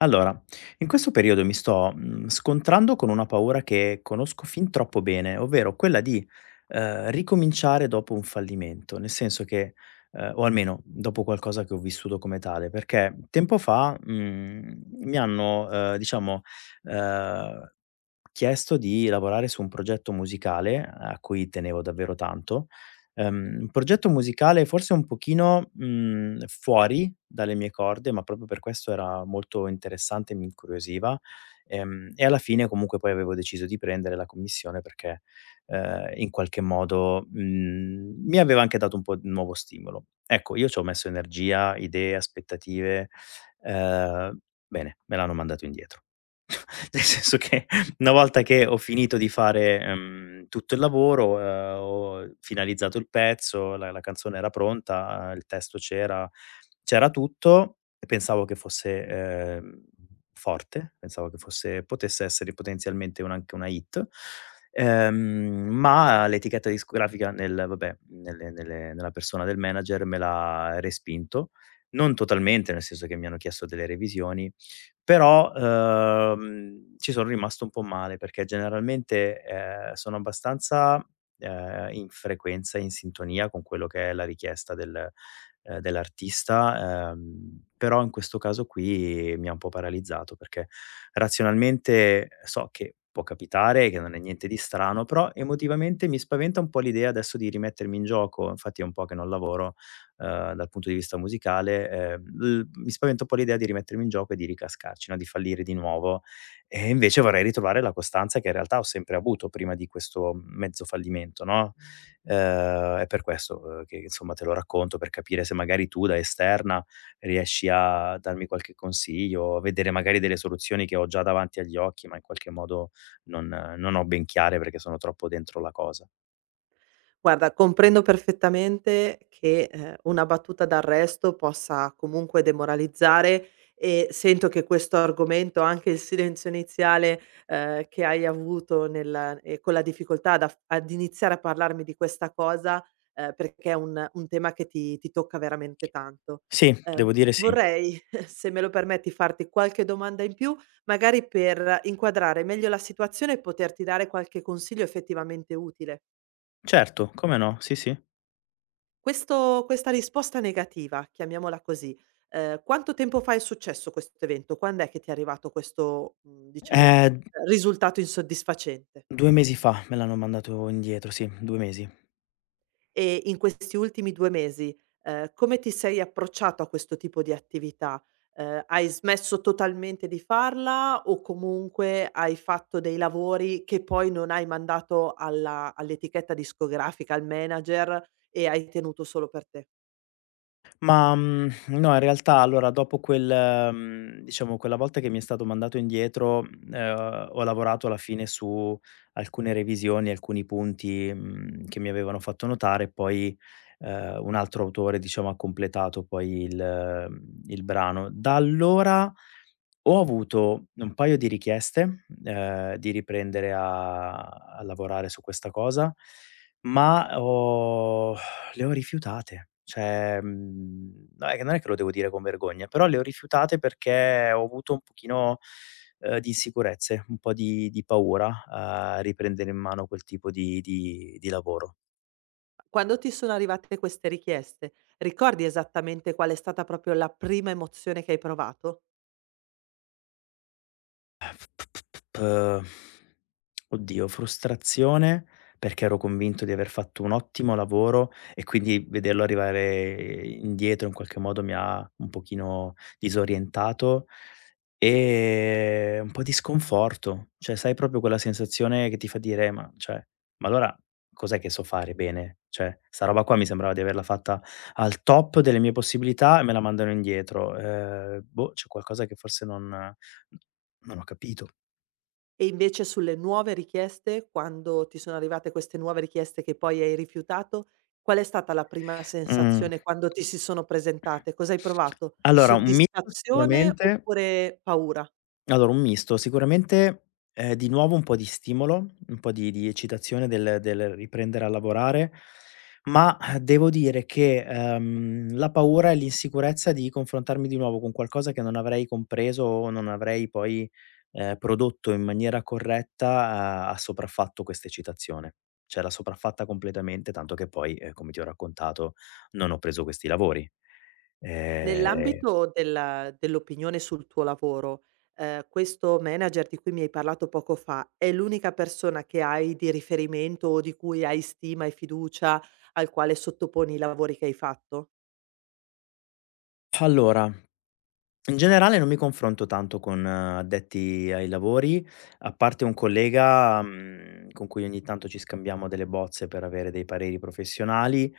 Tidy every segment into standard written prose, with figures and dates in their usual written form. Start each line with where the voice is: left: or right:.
left: Allora, in questo periodo mi sto, scontrando con una paura che conosco fin troppo bene, ovvero quella di, ricominciare dopo un fallimento. Nel senso che o almeno dopo qualcosa che ho vissuto come tale, perché tempo fa, mi hanno, diciamo, ehm, chiesto di lavorare su un progetto musicale a cui tenevo davvero tanto. Un progetto musicale forse un pochino, fuori dalle mie corde, ma proprio per questo era molto interessante e mi incuriosiva, e alla fine comunque poi avevo deciso di prendere la commissione perché, in qualche modo, mi aveva anche dato un po' di nuovo stimolo. Ecco, io c'ho messo energia, idee, aspettative, ehm, bene, me l'hanno mandato indietro. Nel senso che una volta che ho finito di fare, tutto il lavoro, ho finalizzato il pezzo, la canzone era pronta, il testo c'era, c'era tutto e pensavo che fosse, forte, pensavo che fosse potesse essere potenzialmente un anche una hit, ehm, ma l'etichetta discografica nel vabbè, nelle nelle nella persona del manager me l'ha respinto, non totalmente, nel senso che mi hanno chiesto delle revisioni però, ci son rimasto un po' male perché generalmente, sono abbastanza, in frequenza, in sintonia con quello che è la richiesta del dell'artista, però in questo caso qui mi ha un po' paralizzato perché razionalmente so che può capitare, che non è niente di strano, però emotivamente mi spaventa un po' l'idea adesso di rimettermi in gioco, infatti è un po' che non lavoro dal punto di vista musicale, l mi spaventa un po' l'idea di rimettermi in gioco e di ricascarci, no, di fallire di nuovo. E invece vorrei ritrovare la costanza che in realtà ho sempre avuto prima di questo mezzo fallimento, no, è per questo, che insomma te lo racconto, per capire se magari tu da esterna riesci a darmi qualche consiglio, a vedere magari delle soluzioni che ho già davanti agli occhi, ma in qualche modo non non ho ben chiare perché sono troppo dentro la cosa.
right: Guarda, comprendo perfettamente che, una battuta d'arresto possa comunque demoralizzare e sento che questo argomento, anche il silenzio iniziale, che hai avuto nel con la difficoltà ad iniziare a parlarmi di questa cosa, perché è un tema che ti tocca veramente tanto.
left: Sì,
right: Ehm,
left: devo dire sì.
right: Vorrei, se me lo permetti, farti qualche domanda in più, magari per inquadrare meglio la situazione e poterti dare qualche consiglio effettivamente utile.
left: Certo, come no, sì, sì.
right: Questo Questa risposta negativa, chiamiamola così, quanto tempo fa è successo questo evento? Quand'è che ti è arrivato questo, diciamo,
left: Eh
right: risultato insoddisfacente?
left: 2 mesi fa me l'hanno mandato indietro, sì, 2 mesi.
right: E in questi ultimi 2 mesi, come ti sei approcciato a questo tipo di attività? Hai smesso totalmente di farla o comunque hai fatto dei lavori che poi non hai mandato alla all'etichetta discografica, al manager e hai tenuto solo per te?
left: Ma, mhmm, no, in realtà allora dopo quel diciamo quella volta che mi è stato mandato indietro, ho lavorato alla fine su alcune revisioni, alcuni punti, che mi avevano fatto notare e poi, un altro autore diciamo ha completato poi il il brano. Da allora ho avuto un paio di richieste, di riprendere a lavorare su questa cosa, ma ho le ho rifiutate. Cioè, no è che non è che lo devo dire con vergogna, però le ho rifiutate perché ho avuto un pochino, di insicurezze, un po' di paura a riprendere in mano quel tipo di lavoro.
right: Quando ti sono arrivate queste richieste, ricordi esattamente qual è stata proprio la prima emozione che hai provato?
left: Uhm, oddio, frustrazione perché ero convinto di aver fatto un ottimo lavoro e quindi vederlo arrivare indietro in qualche modo mi ha un pochino disorientato e un po' di sconforto. Cioè, sai proprio quella sensazione che ti fa dire: "Ma cioè, ma allora cos'è che so fare bene? Cioè, 'sta roba qua mi sembrava di averla fatta al top delle mie possibilità e me la mandano indietro. Boh, c'è qualcosa che forse non ho capito."
right: E invece sulle nuove richieste, quando ti sono arrivate queste nuove richieste che poi hai rifiutato, qual è stata la prima
left: Mh.
right: sensazione quando ti si sono presentate? Cosa hai provato?
left: Allora, un mito
right: Soddisfazione
left: sicuramente,
right: oppure paura?
left: allora, un misto, sicuramente, di nuovo un po' di stimolo, un po' di eccitazione del riprendere a lavorare, ma devo dire che, la paura e l'insicurezza di confrontarmi di nuovo con qualcosa che non avrei compreso o non avrei poi, prodotto in maniera corretta, ha sopraffatto questa eccitazione. Cioè l'ha sopraffatta completamente, tanto che poi, come ti ho raccontato, non ho preso questi lavori. Ehm,
right: Nell'ambito della dell'opinione sul tuo lavoro, questo manager di cui mi hai parlato poco fa, è l'unica persona che hai di riferimento o di cui hai stima e fiducia, al quale sottoponi i lavori che hai fatto?
left: allora In generale non mi confronto tanto con addetti ai lavori, a parte un collega, con cui ogni tanto ci scambiamo delle bozze per avere dei pareri professionali.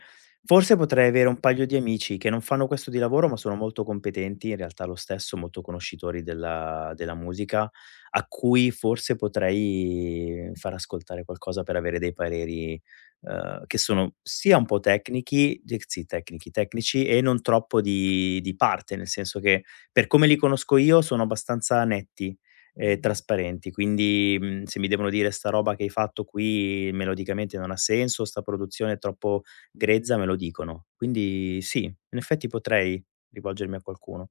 left: Forse potrei avere un paio di amici che non fanno questo di lavoro, ma sono molto competenti in realtà lo stesso, molto conoscitori della musica, a cui forse potrei far ascoltare qualcosa per avere dei pareri, che sono sia un po' tecnichi de sì, tecnichi tecnici e non troppo di parte, nel senso che per come li conosco io sono abbastanza netti e Mh-mh. Trasparenti, quindi, se mi devono dire: "Sta roba che hai fatto qui melodicamente non ha senso, sta produzione è troppo grezza", me lo dicono. Quindi sì, in effetti potrei rivolgermi a qualcuno.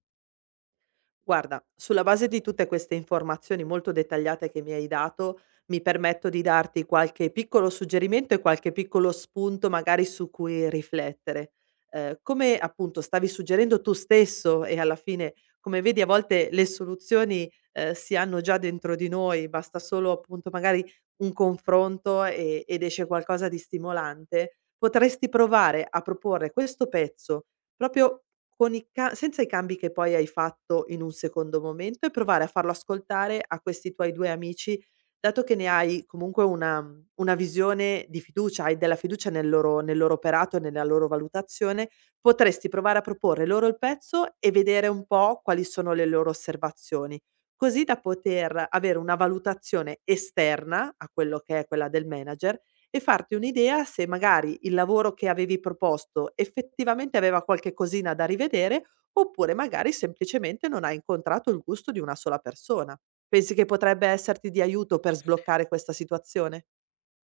right: Guarda, sulla base di tutte queste informazioni molto dettagliate che mi hai dato, mi permetto di darti qualche piccolo suggerimento e qualche piccolo spunto magari su cui riflettere. Come appunto stavi suggerendo tu stesso e alla fine, come vedi, a volte le soluzioni si hanno già dentro di noi, basta solo appunto magari un confronto ed esce qualcosa di stimolante. Potresti provare a proporre questo pezzo proprio con i ca senza i cambi che poi hai fatto in un secondo momento, e provare a farlo ascoltare a questi tuoi 2 amici, dato che ne hai comunque una una visione di fiducia, hai della fiducia nel loro operato e nella loro valutazione. Potresti provare a proporre loro il pezzo e vedere un po' quali sono le loro osservazioni, così da poter avere una valutazione esterna a quello che è quella del manager, e farti un'idea se magari il lavoro che avevi proposto effettivamente aveva qualche cosina da rivedere, oppure magari semplicemente non hai incontrato il gusto di una sola persona. Pensi che potrebbe esserti di aiuto per sbloccare questa situazione?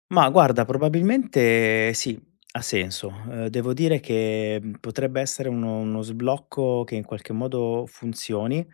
left: Ma guarda, probabilmente sì, ha senso. Devo dire che, potrebbe essere uno sblocco che in qualche modo funzioni,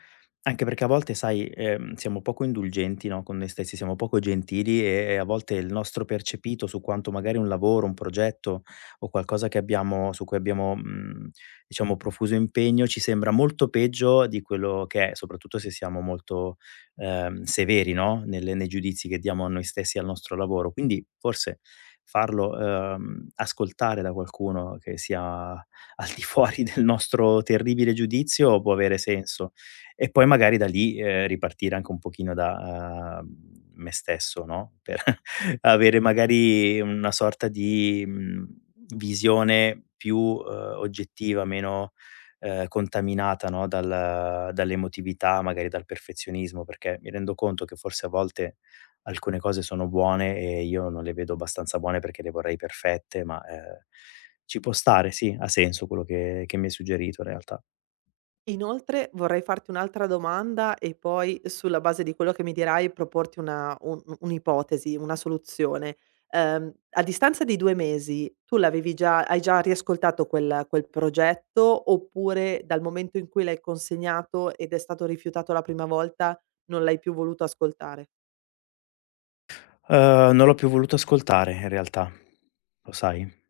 left: anche perché a volte sai, siamo poco indulgenti, no, con noi stessi, siamo poco gentili e a volte il nostro percepito su quanto magari un lavoro, un progetto o qualcosa che abbiamo su cui abbiamo, diciamo profuso impegno, ci sembra molto peggio di quello che è, soprattutto se siamo molto severi, no, nelle nei giudizi che diamo a noi stessi e al nostro lavoro. Quindi forse farlo, ascoltare da qualcuno che sia al di fuori del nostro terribile giudizio può avere senso. E poi magari da lì, ripartire anche un pochino da, me stesso, no, per avere magari una sorta di, visione più, oggettiva, meno contaminata, no, dal dall'emotività, magari dal perfezionismo, perché mi rendo conto che forse a volte alcune cose sono buone e io non le vedo abbastanza buone perché le vorrei perfette, ma, ci può stare, sì, ha senso quello che mi hai suggerito in realtà.
right: E inoltre vorrei farti un'altra domanda e poi sulla base di quello che mi dirai proporti una un'ipotesi, una soluzione. A distanza di 2 mesi tu l'avevi già hai già riascoltato quel progetto, oppure dal momento in cui l'hai consegnato ed è stato rifiutato la prima volta non l'hai più voluto ascoltare?
left: Non l'ho più voluto ascoltare in realtà, lo sai?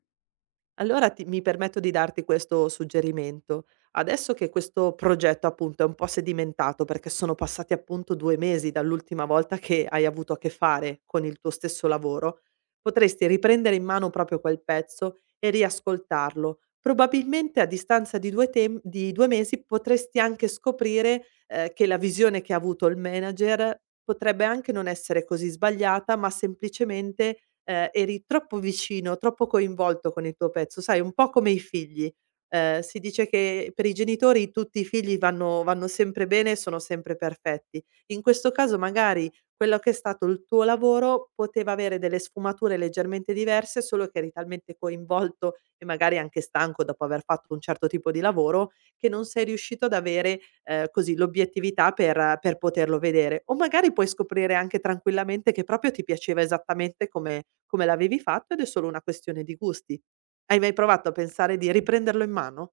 right: Allora ti mi permetto di darti questo suggerimento. Adesso che questo progetto appunto è un po' sedimentato, perché sono passati appunto 2 mesi dall'ultima volta che hai avuto a che fare con il tuo stesso lavoro, potresti riprendere in mano proprio quel pezzo e riascoltarlo. Probabilmente a distanza di 2 tem di 2 mesi potresti anche scoprire, che la visione che ha avuto il manager potrebbe anche non essere così sbagliata, ma semplicemente eri troppo vicino, troppo coinvolto con il tuo pezzo. Sai, un po' come i figli. Si dice che per i genitori tutti i figli vanno sempre bene e sono sempre perfetti. In questo caso magari quello che è stato il tuo lavoro poteva avere delle sfumature leggermente diverse, solo che eri talmente coinvolto e magari anche stanco dopo aver fatto un certo tipo di lavoro, che non sei riuscito ad avere così l'obiettività per poterlo vedere. O magari puoi scoprire anche tranquillamente che proprio ti piaceva esattamente come l'avevi fatto, ed è solo una questione di gusti. Hai mai provato a pensare di riprenderlo in mano?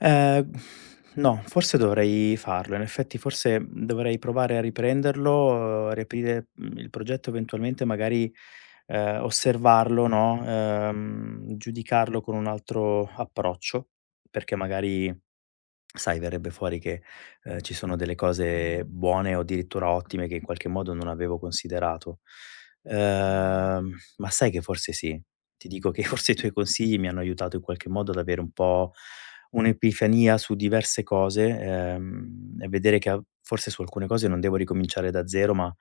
left: Ehm, no, forse dovrei farlo. In effetti forse dovrei provare a riprenderlo, riaprire, il progetto eventualmente magari, osservarlo, no, giudicarlo con un altro approccio, perché magari sai, verrebbe fuori che, ci sono delle cose buone o addirittura ottime che in qualche modo non avevo considerato. Ehm, ma sai che forse sì. Ti dico che forse i tuoi consigli mi hanno aiutato in qualche modo ad avere un po' un'epifania su diverse cose, e vedere che a forse su alcune cose non devo ricominciare da zero, ma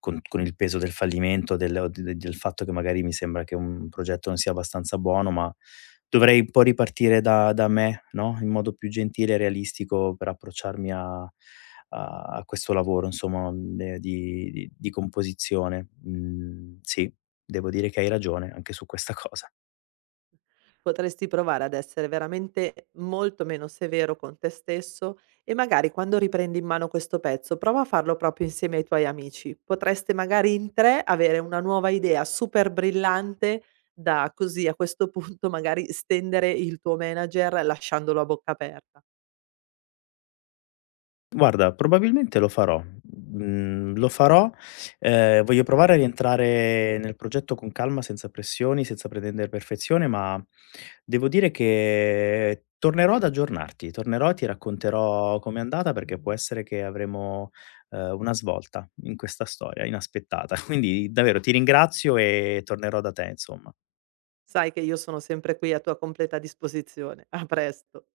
left: con il peso del fallimento, del o d del fatto che magari mi sembra che un progetto non sia abbastanza buono, ma dovrei un po' ripartire da me, no, in modo più gentile e realistico per approcciarmi a questo lavoro insomma, di composizione. Mhmm, sì, devo dire che hai ragione anche su questa cosa.
right: Potresti provare ad essere veramente molto meno severo con te stesso e magari quando riprendi in mano questo pezzo, prova a farlo proprio insieme ai tuoi amici. Potreste magari in 3 avere una nuova idea super brillante da così a questo punto magari stendere il tuo manager lasciandolo a bocca aperta.
left: Guarda, probabilmente lo farò. Mhmm, lo farò, voglio provare a rientrare nel progetto con calma, senza pressioni, senza pretendere perfezione, ma devo dire che tornerò ad aggiornarti, tornerò e ti racconterò com'è andata, perché può essere che avremo, una svolta in questa storia inaspettata. Quindi davvero ti ringrazio e tornerò da te, insomma.
right: Sai che io sono sempre qui a tua completa disposizione. A presto.